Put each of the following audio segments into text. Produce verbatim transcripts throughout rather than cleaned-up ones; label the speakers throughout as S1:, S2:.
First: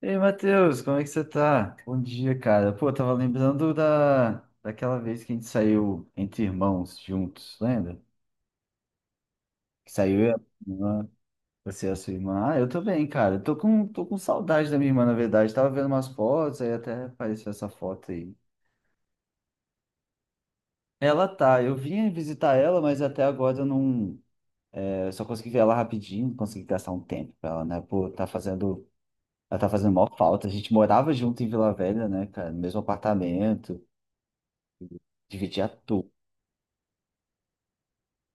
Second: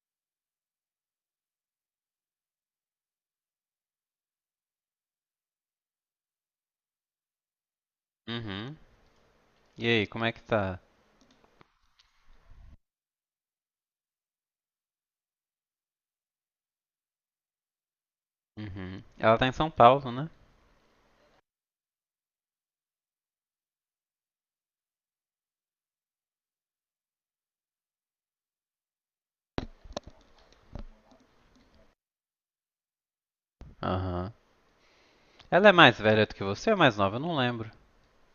S1: Ei, Matheus, como é que você tá? Bom dia, cara. Pô, eu tava lembrando da... daquela vez que a gente saiu entre irmãos juntos, lembra?
S2: Uhum. E
S1: Que
S2: aí,
S1: saiu
S2: como é
S1: eu, a
S2: que
S1: minha
S2: tá?
S1: irmã, você e a sua irmã. Ah, eu tô bem, cara. Eu Tô com... tô com saudade da minha irmã, na verdade. Tava vendo umas fotos, aí até apareceu essa foto aí.
S2: Uhum. Ela tá em São Paulo, né?
S1: Ela tá, eu vim visitar ela, mas até agora eu não. é, Eu só consegui ver ela rapidinho, não consegui gastar um tempo com ela, né? Pô, tá fazendo. Ela tá fazendo maior falta. A gente morava junto em Vila Velha, né, cara? No mesmo apartamento,
S2: Aham. Ela
S1: dividia
S2: é mais
S1: tudo.
S2: velha do que você ou mais nova? Eu não lembro.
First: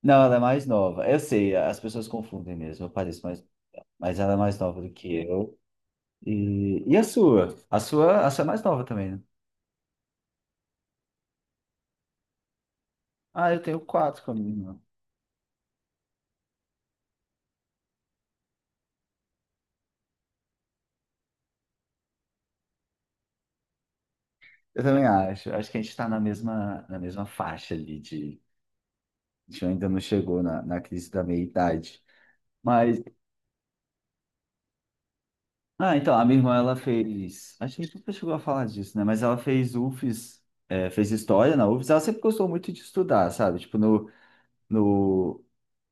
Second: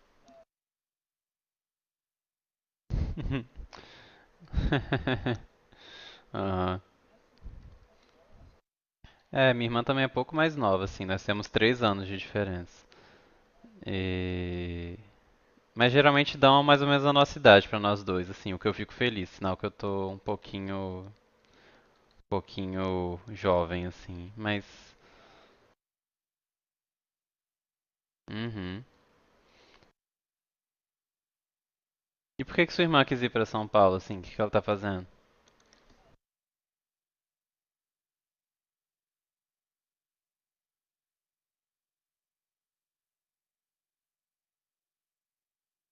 S1: Não, ela é mais nova. Eu sei, as pessoas confundem mesmo, eu pareço mais, mas ela é mais nova do que eu.
S2: Aham.
S1: E, e a sua? A sua, a sua é mais nova também, né?
S2: É, minha irmã também é pouco mais nova, assim. Nós temos três anos de diferença.
S1: Ah, eu tenho quatro com a minha irmã.
S2: E... Mas geralmente dão mais ou menos a nossa idade pra nós dois, assim. O que eu fico feliz, sinal que eu tô um pouquinho, pouquinho jovem, assim. Mas
S1: Eu também acho. Acho que a gente está na mesma, na mesma faixa ali de.
S2: uhum.
S1: A gente ainda não chegou na, na crise da meia-idade.
S2: E por que que sua
S1: Mas.
S2: irmã quis ir pra São Paulo, assim? O que que ela tá fazendo?
S1: Ah, então, a minha irmã, ela fez. Acho que a gente nunca chegou a falar disso, né? Mas ela fez UFES, é, fez história na UFES. Ela sempre gostou muito de estudar, sabe? Tipo, no, no,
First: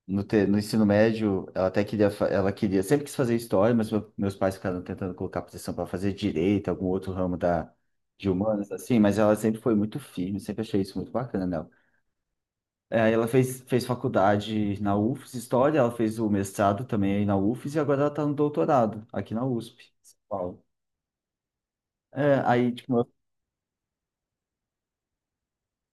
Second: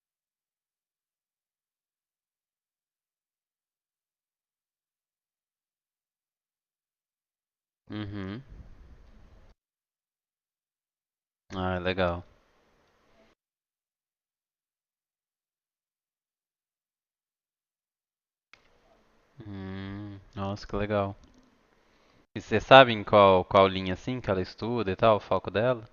S1: No, te- no ensino médio, ela até queria, fa- ela queria, sempre quis fazer história, mas meu- meus pais ficaram tentando colocar posição para fazer direito, algum outro ramo da, de
S2: Uhum.
S1: humanas, assim, mas ela sempre foi muito firme, sempre achei isso muito bacana nela.
S2: Ah, legal.
S1: É, aí ela fez, fez faculdade na UFES, história, ela fez o mestrado também aí na UFES e agora ela está no doutorado aqui na USP, em São
S2: Hum, nossa,
S1: Paulo.
S2: que legal.
S1: É,
S2: E vocês
S1: aí, tipo,
S2: sabem
S1: eu
S2: qual, qual linha assim que ela estuda e tal, o foco dela?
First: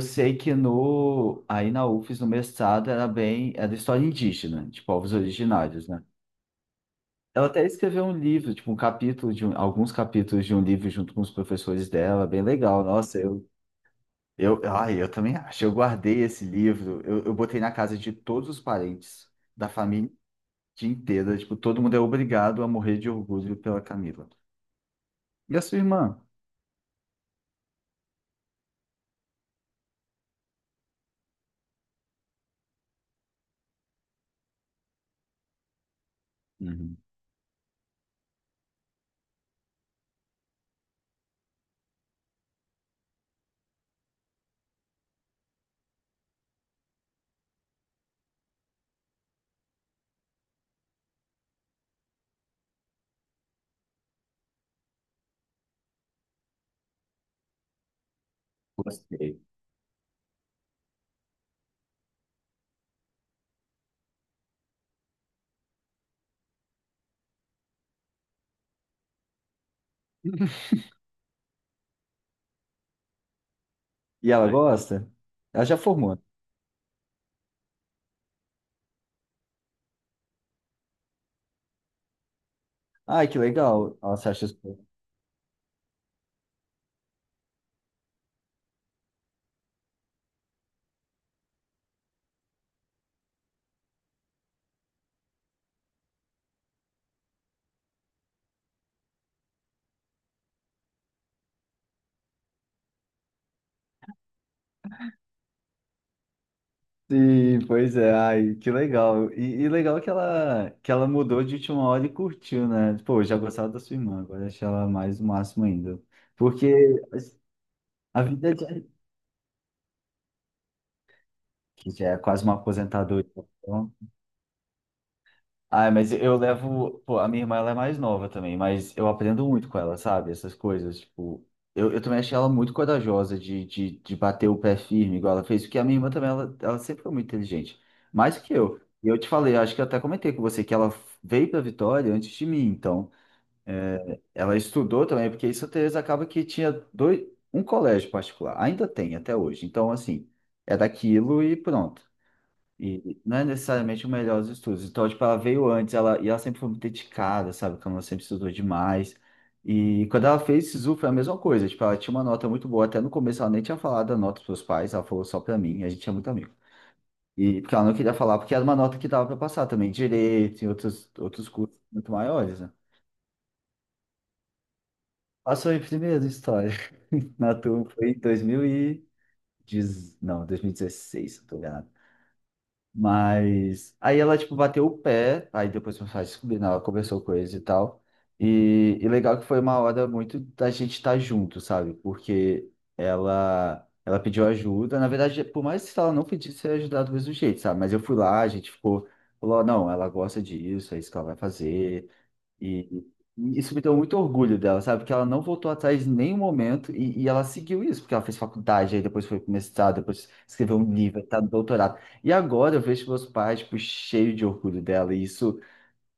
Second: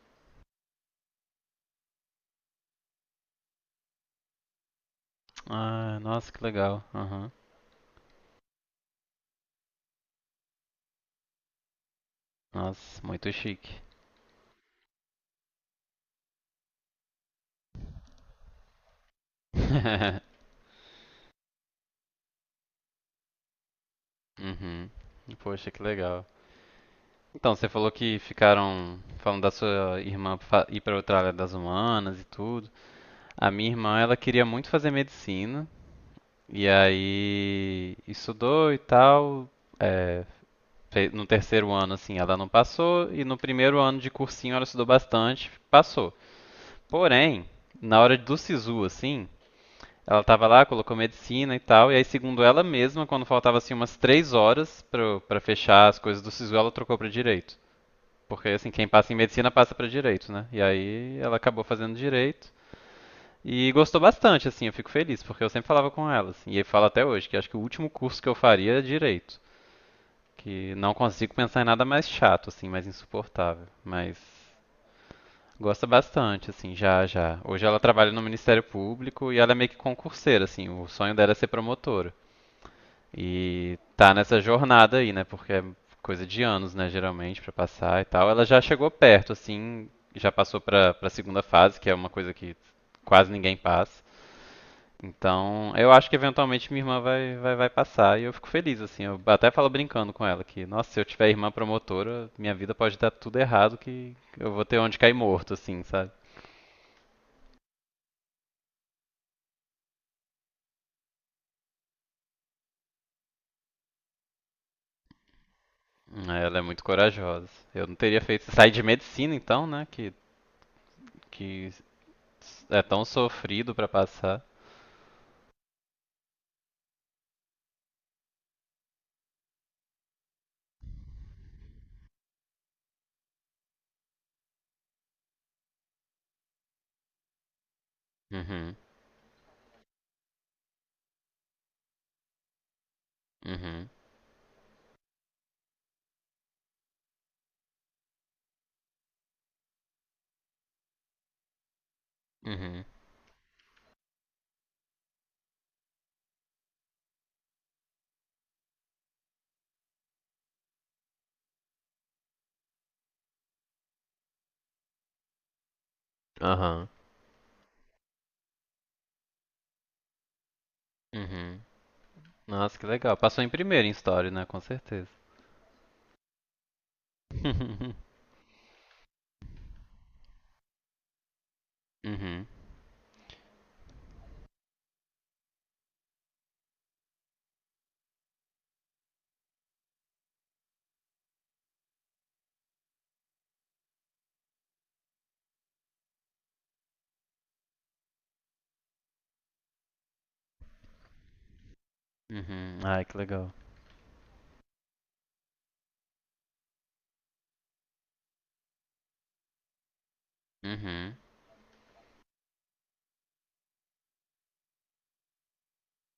S1: sei que no, aí na UFES, no mestrado, era bem, era história indígena, de povos originários,
S2: Ah,
S1: né?
S2: nossa, que legal. Aham.
S1: Ela até escreveu um livro, tipo, um capítulo de um- alguns capítulos de um livro junto com os professores dela, bem legal.
S2: Nossa,
S1: Nossa,
S2: muito
S1: eu,
S2: chique.
S1: eu, ai, eu também acho. Eu guardei esse livro, eu, eu botei na casa de todos os parentes da família inteira. Tipo, todo mundo é obrigado a morrer de orgulho pela Camila.
S2: Uhum.
S1: E a
S2: Poxa,
S1: sua
S2: que
S1: irmã?
S2: legal. Então, você falou que ficaram falando da sua irmã fa- ir para outra área das humanas e tudo. A minha irmã, ela queria muito fazer medicina e
S1: Uhum.
S2: aí estudou e tal, é, Fe- No terceiro ano, assim, ela não passou, e no primeiro ano de cursinho ela estudou bastante, passou. Porém, na hora do SISU, assim, ela tava lá, colocou medicina e tal, e aí, segundo ela mesma, quando faltava, assim, umas três horas pro- pra fechar as coisas do SISU, ela trocou pra direito. Porque, assim, quem passa em
S1: Gostei.
S2: medicina passa pra direito, né? E aí ela acabou fazendo direito. E gostou bastante, assim, eu fico feliz, porque eu sempre falava com ela, assim, e eu falo até hoje, que acho que o último curso que eu faria é direito. Que não consigo pensar em nada mais chato, assim, mais insuportável. Mas
S1: E ela gosta? Ela já
S2: gosta
S1: formou, né?
S2: bastante, assim, já, já. Hoje ela trabalha no Ministério Público e ela é meio que concurseira, assim. O sonho dela é ser promotora.
S1: Ai, que
S2: E
S1: legal.
S2: tá
S1: Ela se
S2: nessa
S1: acha.
S2: jornada aí, né? Porque é coisa de anos, né, geralmente, pra passar e tal. Ela já chegou perto, assim, já passou pra, pra segunda fase, que é uma coisa que quase ninguém passa. Então, eu acho que eventualmente minha irmã vai, vai, vai passar e eu fico feliz, assim. Eu até falo brincando com ela que, nossa, se eu tiver irmã promotora, minha vida pode dar tudo errado que eu vou ter onde cair morto, assim, sabe?
S1: Sim, pois é, ai, que legal. E, e legal que ela, que ela mudou de última hora e curtiu, né? Pô, eu já gostava da sua irmã, agora achei ela mais o máximo ainda.
S2: Ela é
S1: Porque
S2: muito corajosa. Eu não teria
S1: a
S2: feito
S1: vida já,
S2: sair de medicina, então, né? Que, que
S1: que já é quase uma
S2: é tão
S1: aposentadoria.
S2: sofrido pra
S1: Então,
S2: passar.
S1: ah, mas eu levo. Pô, a minha irmã ela é mais nova também, mas eu aprendo muito com ela, sabe? Essas coisas. Tipo, eu, eu também achei ela muito corajosa de, de, de bater o pé firme, igual ela fez, porque a minha irmã também, ela, ela sempre foi muito inteligente, mais que
S2: Uhum,
S1: eu. E eu te falei, acho que eu até comentei com você que ela veio para Vitória antes de mim, então
S2: uhum,
S1: é, ela estudou também, porque em Santa Teresa acaba que tinha dois, um colégio particular, ainda tem até hoje. Então, assim, é daquilo e pronto.
S2: uhum,
S1: E não é necessariamente o melhor dos estudos. Então, tipo, ela veio antes, ela, e ela sempre foi muito dedicada, sabe? Como ela sempre estudou demais. E quando ela fez SISU, foi a mesma coisa. Tipo, ela tinha uma nota muito boa. Até no começo, ela nem tinha falado a nota pros pais, ela falou só pra mim. A gente é muito amigo.
S2: aham,
S1: E porque ela não queria falar, porque era uma nota que dava pra passar também, direito e outros, outros
S2: uhum.
S1: cursos muito maiores, né?
S2: Nossa, que legal. Passou em primeiro em história, né? Com certeza.
S1: Passou em primeiro em história na turma, foi em 2000 e... dez- Não, dois mil e dezesseis, se eu tô enganado.
S2: Uhum,
S1: Mas aí ela, tipo, bateu o pé, aí depois meus pais descobriram, ela conversou com eles e tal. E, e legal que foi uma hora muito da gente estar junto, sabe? Porque ela ela pediu ajuda. Na verdade, por mais que ela não pedisse eu ia ajudar do mesmo jeito, sabe? Mas eu fui lá, a gente ficou, falou, não, ela gosta disso, é isso que ela vai fazer.
S2: uhum. Ai,
S1: E
S2: que legal.
S1: e isso me deu muito orgulho dela, sabe? Porque ela não voltou atrás em nenhum momento e, e ela seguiu isso, porque ela fez faculdade, aí depois foi pro mestrado, depois escreveu um
S2: Uhum.
S1: livro, tá no doutorado. E agora eu vejo meus pais, tipo, cheios de orgulho dela. E isso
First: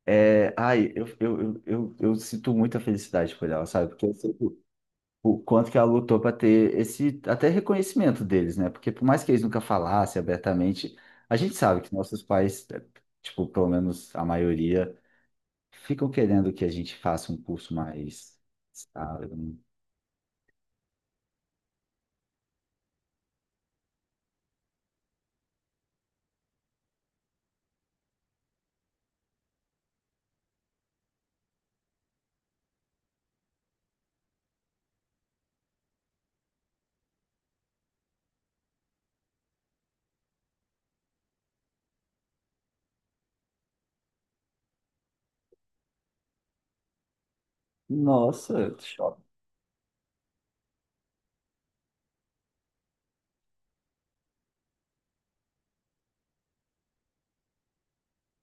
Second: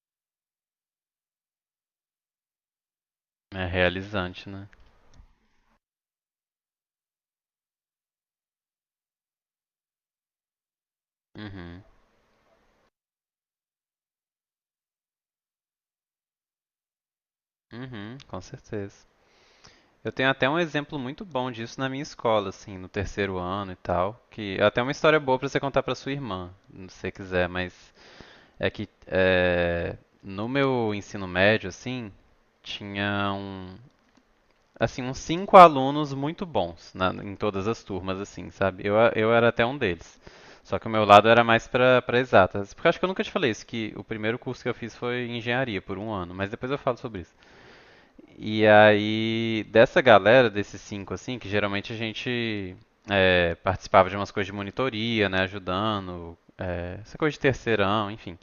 S1: é. Ai, eu, eu, eu, eu, eu sinto muita felicidade por
S2: É
S1: ela, sabe? Porque eu sei
S2: realizante,
S1: o
S2: né?
S1: o quanto que ela lutou para ter esse até reconhecimento deles, né? Porque por mais que eles nunca falassem abertamente, a gente sabe
S2: Uhum.
S1: que nossos pais, é, tipo, pelo menos a maioria ficam querendo que a gente faça um curso
S2: Uhum,
S1: mais
S2: com certeza.
S1: estável.
S2: Eu tenho até um exemplo muito bom disso na minha escola, assim, no terceiro ano e tal, que é até uma história boa pra você contar pra sua irmã, se você quiser, mas é que é, no meu ensino médio, assim, tinha um, assim, uns cinco alunos muito bons na- em todas as turmas, assim, sabe? Eu, a- eu era até um deles. Só que o meu lado era mais pra para exatas. Porque eu acho que eu nunca te falei isso, que o primeiro curso que eu fiz foi engenharia por um ano, mas depois eu falo sobre isso. E
S1: Nossa, choque.
S2: aí, dessa galera, desses cinco, assim, que geralmente a gente é, participava de umas coisas de monitoria, né, ajudando, é, essa coisa de terceirão, enfim.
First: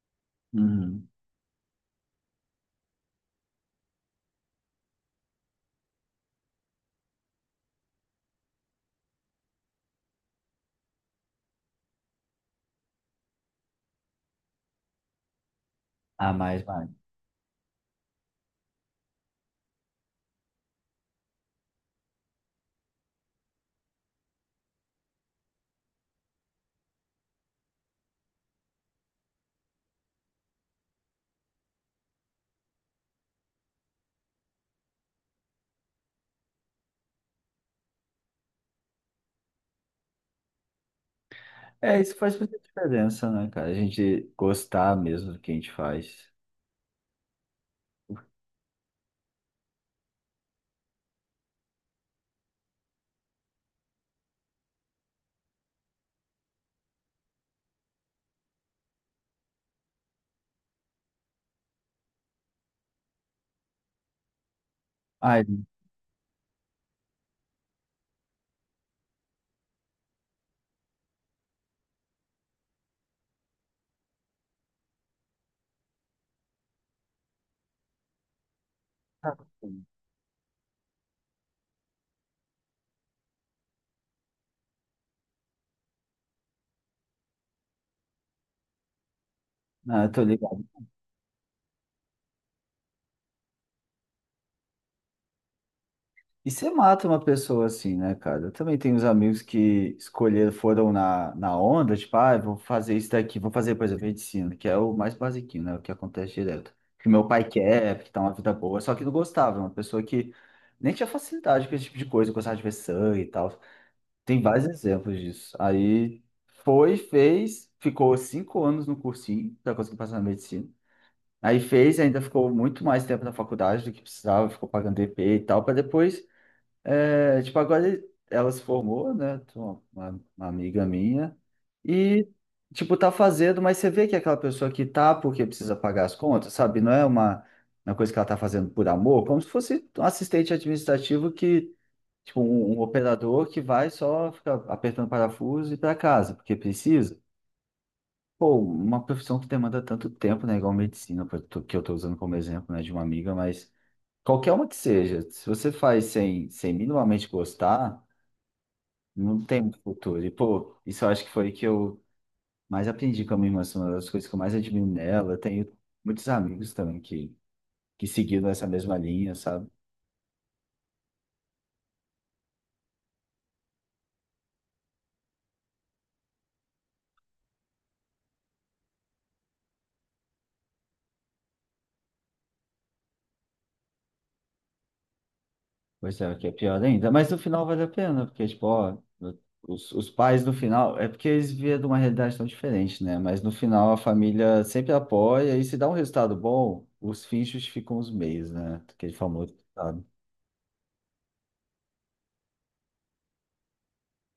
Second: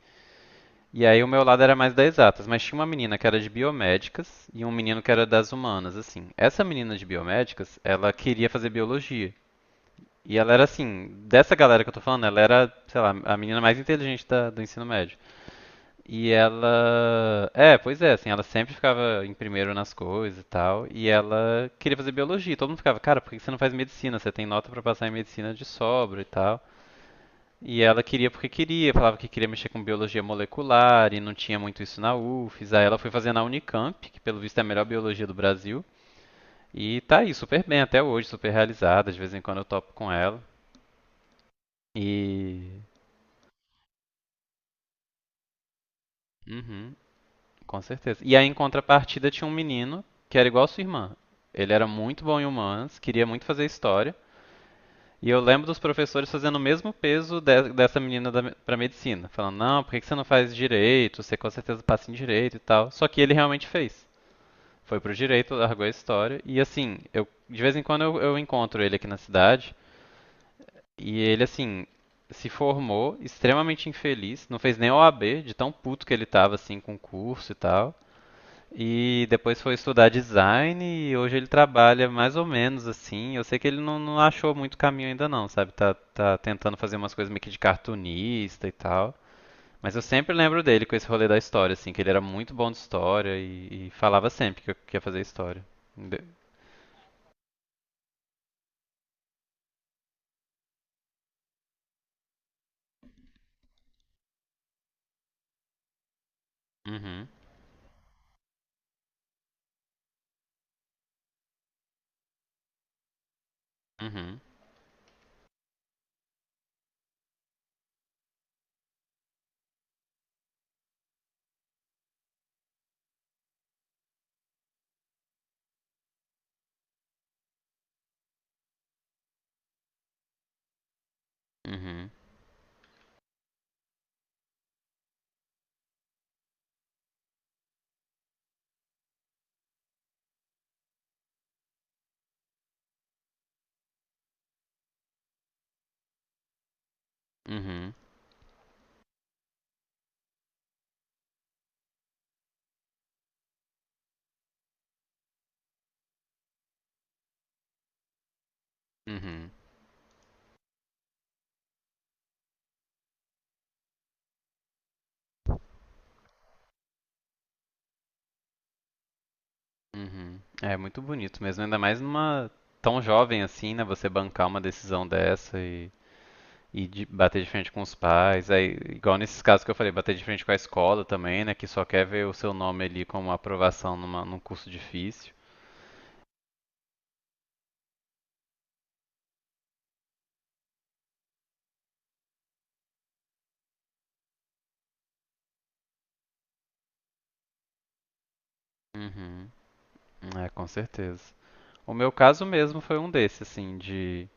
S2: E
S1: Uhum.
S2: aí o meu lado era mais das exatas, mas tinha uma menina que era de biomédicas e um menino que era das humanas, assim. Essa menina de biomédicas, ela queria fazer biologia. E ela era assim, dessa galera que eu tô falando, ela era, sei lá, a menina mais inteligente da- do ensino médio. E
S1: Ah, mais, mais.
S2: ela. É, pois é, assim, ela sempre ficava em primeiro nas coisas e tal. E ela queria fazer biologia. Todo mundo ficava, cara, por que você não faz medicina? Você tem nota pra passar em medicina de sobra e tal. E ela queria porque queria, falava que queria mexer com biologia molecular e não tinha muito isso na UFES. Aí ela foi fazer na Unicamp, que pelo visto é a melhor biologia do Brasil. E tá aí, super bem até hoje, super realizada. De vez em quando eu topo com ela.
S1: É, isso faz muita
S2: E.
S1: diferença, né, cara? A gente gostar mesmo do que a gente faz.
S2: Uhum, com certeza. E aí, em contrapartida, tinha um menino que era igual a sua irmã. Ele era muito bom em humanas, queria muito fazer história. E eu lembro dos professores fazendo o mesmo peso de- dessa menina da, pra medicina. Falando, não, por que que você não faz direito? Você com certeza passa em direito e tal. Só que ele realmente fez. Foi pro
S1: Ai,
S2: direito, largou a história. E assim, eu, de vez em quando eu, eu encontro ele aqui na cidade. E ele, assim, se formou extremamente infeliz. Não fez nem O A B, de tão puto que ele tava, assim, com o curso e tal. E
S1: tá
S2: depois foi
S1: bom.
S2: estudar design e hoje ele trabalha mais ou menos assim. Eu sei que ele não, não achou muito caminho ainda não, sabe? Tá, tá tentando fazer umas coisas meio que de cartunista e tal. Mas eu
S1: Ah, eu tô
S2: sempre lembro
S1: ligado.
S2: dele com esse rolê da história, assim, que ele era muito bom de história e, e falava sempre que eu queria fazer história. De-
S1: E você mata uma pessoa assim, né, cara? Eu também tenho uns amigos que escolheram, foram na, na onda, tipo, ah, eu vou fazer isso daqui, vou fazer, por exemplo, medicina, que é o mais basiquinho, né? O que acontece direto. Que
S2: Uhum,
S1: meu pai quer, que tá uma vida boa, só que não gostava, uma pessoa que nem tinha facilidade com esse tipo de coisa, gostava de ver sangue e tal.
S2: uhum,
S1: Tem vários exemplos disso. Aí foi, fez, ficou cinco anos no cursinho pra conseguir passar na medicina. Aí fez, ainda ficou muito mais tempo na faculdade do que precisava, ficou pagando D P e tal, para depois. É, tipo, agora ela se formou, né? Tem Uma, uma uma amiga minha.
S2: uhum,
S1: E, tipo, tá fazendo, mas você vê que é aquela pessoa que tá porque precisa pagar as contas, sabe? Não é uma, uma coisa que ela tá fazendo por amor, como se fosse um assistente administrativo que, tipo, um, um operador que vai só ficar apertando parafuso e ir pra casa, porque precisa.
S2: uhum,
S1: Pô, uma profissão que demanda tanto tempo, né? Igual medicina, que eu tô que eu tô usando como exemplo, né? De uma amiga, mas qualquer uma que seja, se você faz sem, sem minimamente gostar. Não
S2: uhum,
S1: tem futuro. E, pô, isso eu acho que foi que eu mais aprendi com a minha irmã, assim, uma das coisas que eu mais admiro nela. Eu tenho muitos amigos também que, que seguiram essa mesma linha, sabe?
S2: uhum. É muito bonito mesmo, ainda mais numa tão jovem assim, né? Você bancar uma decisão dessa. E de bater de frente com os pais, aí, igual nesses casos que eu falei, bater de frente com a escola também, né? Que só quer ver o seu nome ali como aprovação numa, num curso difícil.
S1: Pois é, o que é pior ainda. Mas no final vale a pena, porque, tipo, ó, os, os pais no final, é porque eles vieram de uma realidade tão diferente, né? Mas no final a família sempre apoia e se dá um resultado bom, os fins justificam os meios, né? Aquele
S2: Uhum.
S1: famoso, sabe?
S2: É, com certeza. O meu caso mesmo foi um desses, assim, de.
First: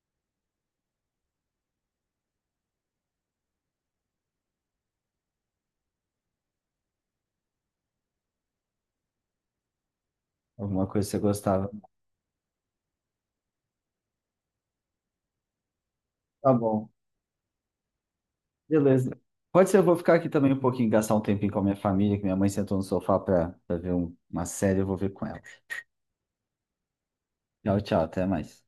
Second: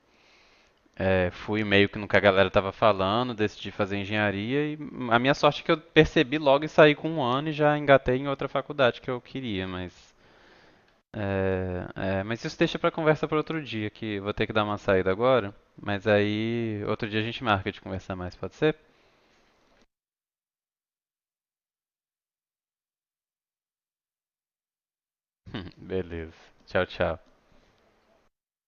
S2: é, fui meio que no que a galera tava falando, decidi fazer engenharia e a minha sorte é que eu percebi logo e saí com um ano e já engatei em outra faculdade que eu queria, mas
S1: Alguma coisa que você gostava.
S2: É, é, mas isso deixa pra conversa pra outro dia, que vou ter que dar uma saída agora. Mas
S1: Tá
S2: aí,
S1: bom.
S2: outro dia a gente marca de conversar mais, pode ser?
S1: Beleza. Pode ser, eu vou ficar aqui também um pouquinho, gastar um tempinho com a minha família, que minha mãe sentou no sofá para ver um- uma série, eu vou ver com ela.
S2: Beleza. Tchau, tchau.
S1: Tchau, tchau, até mais.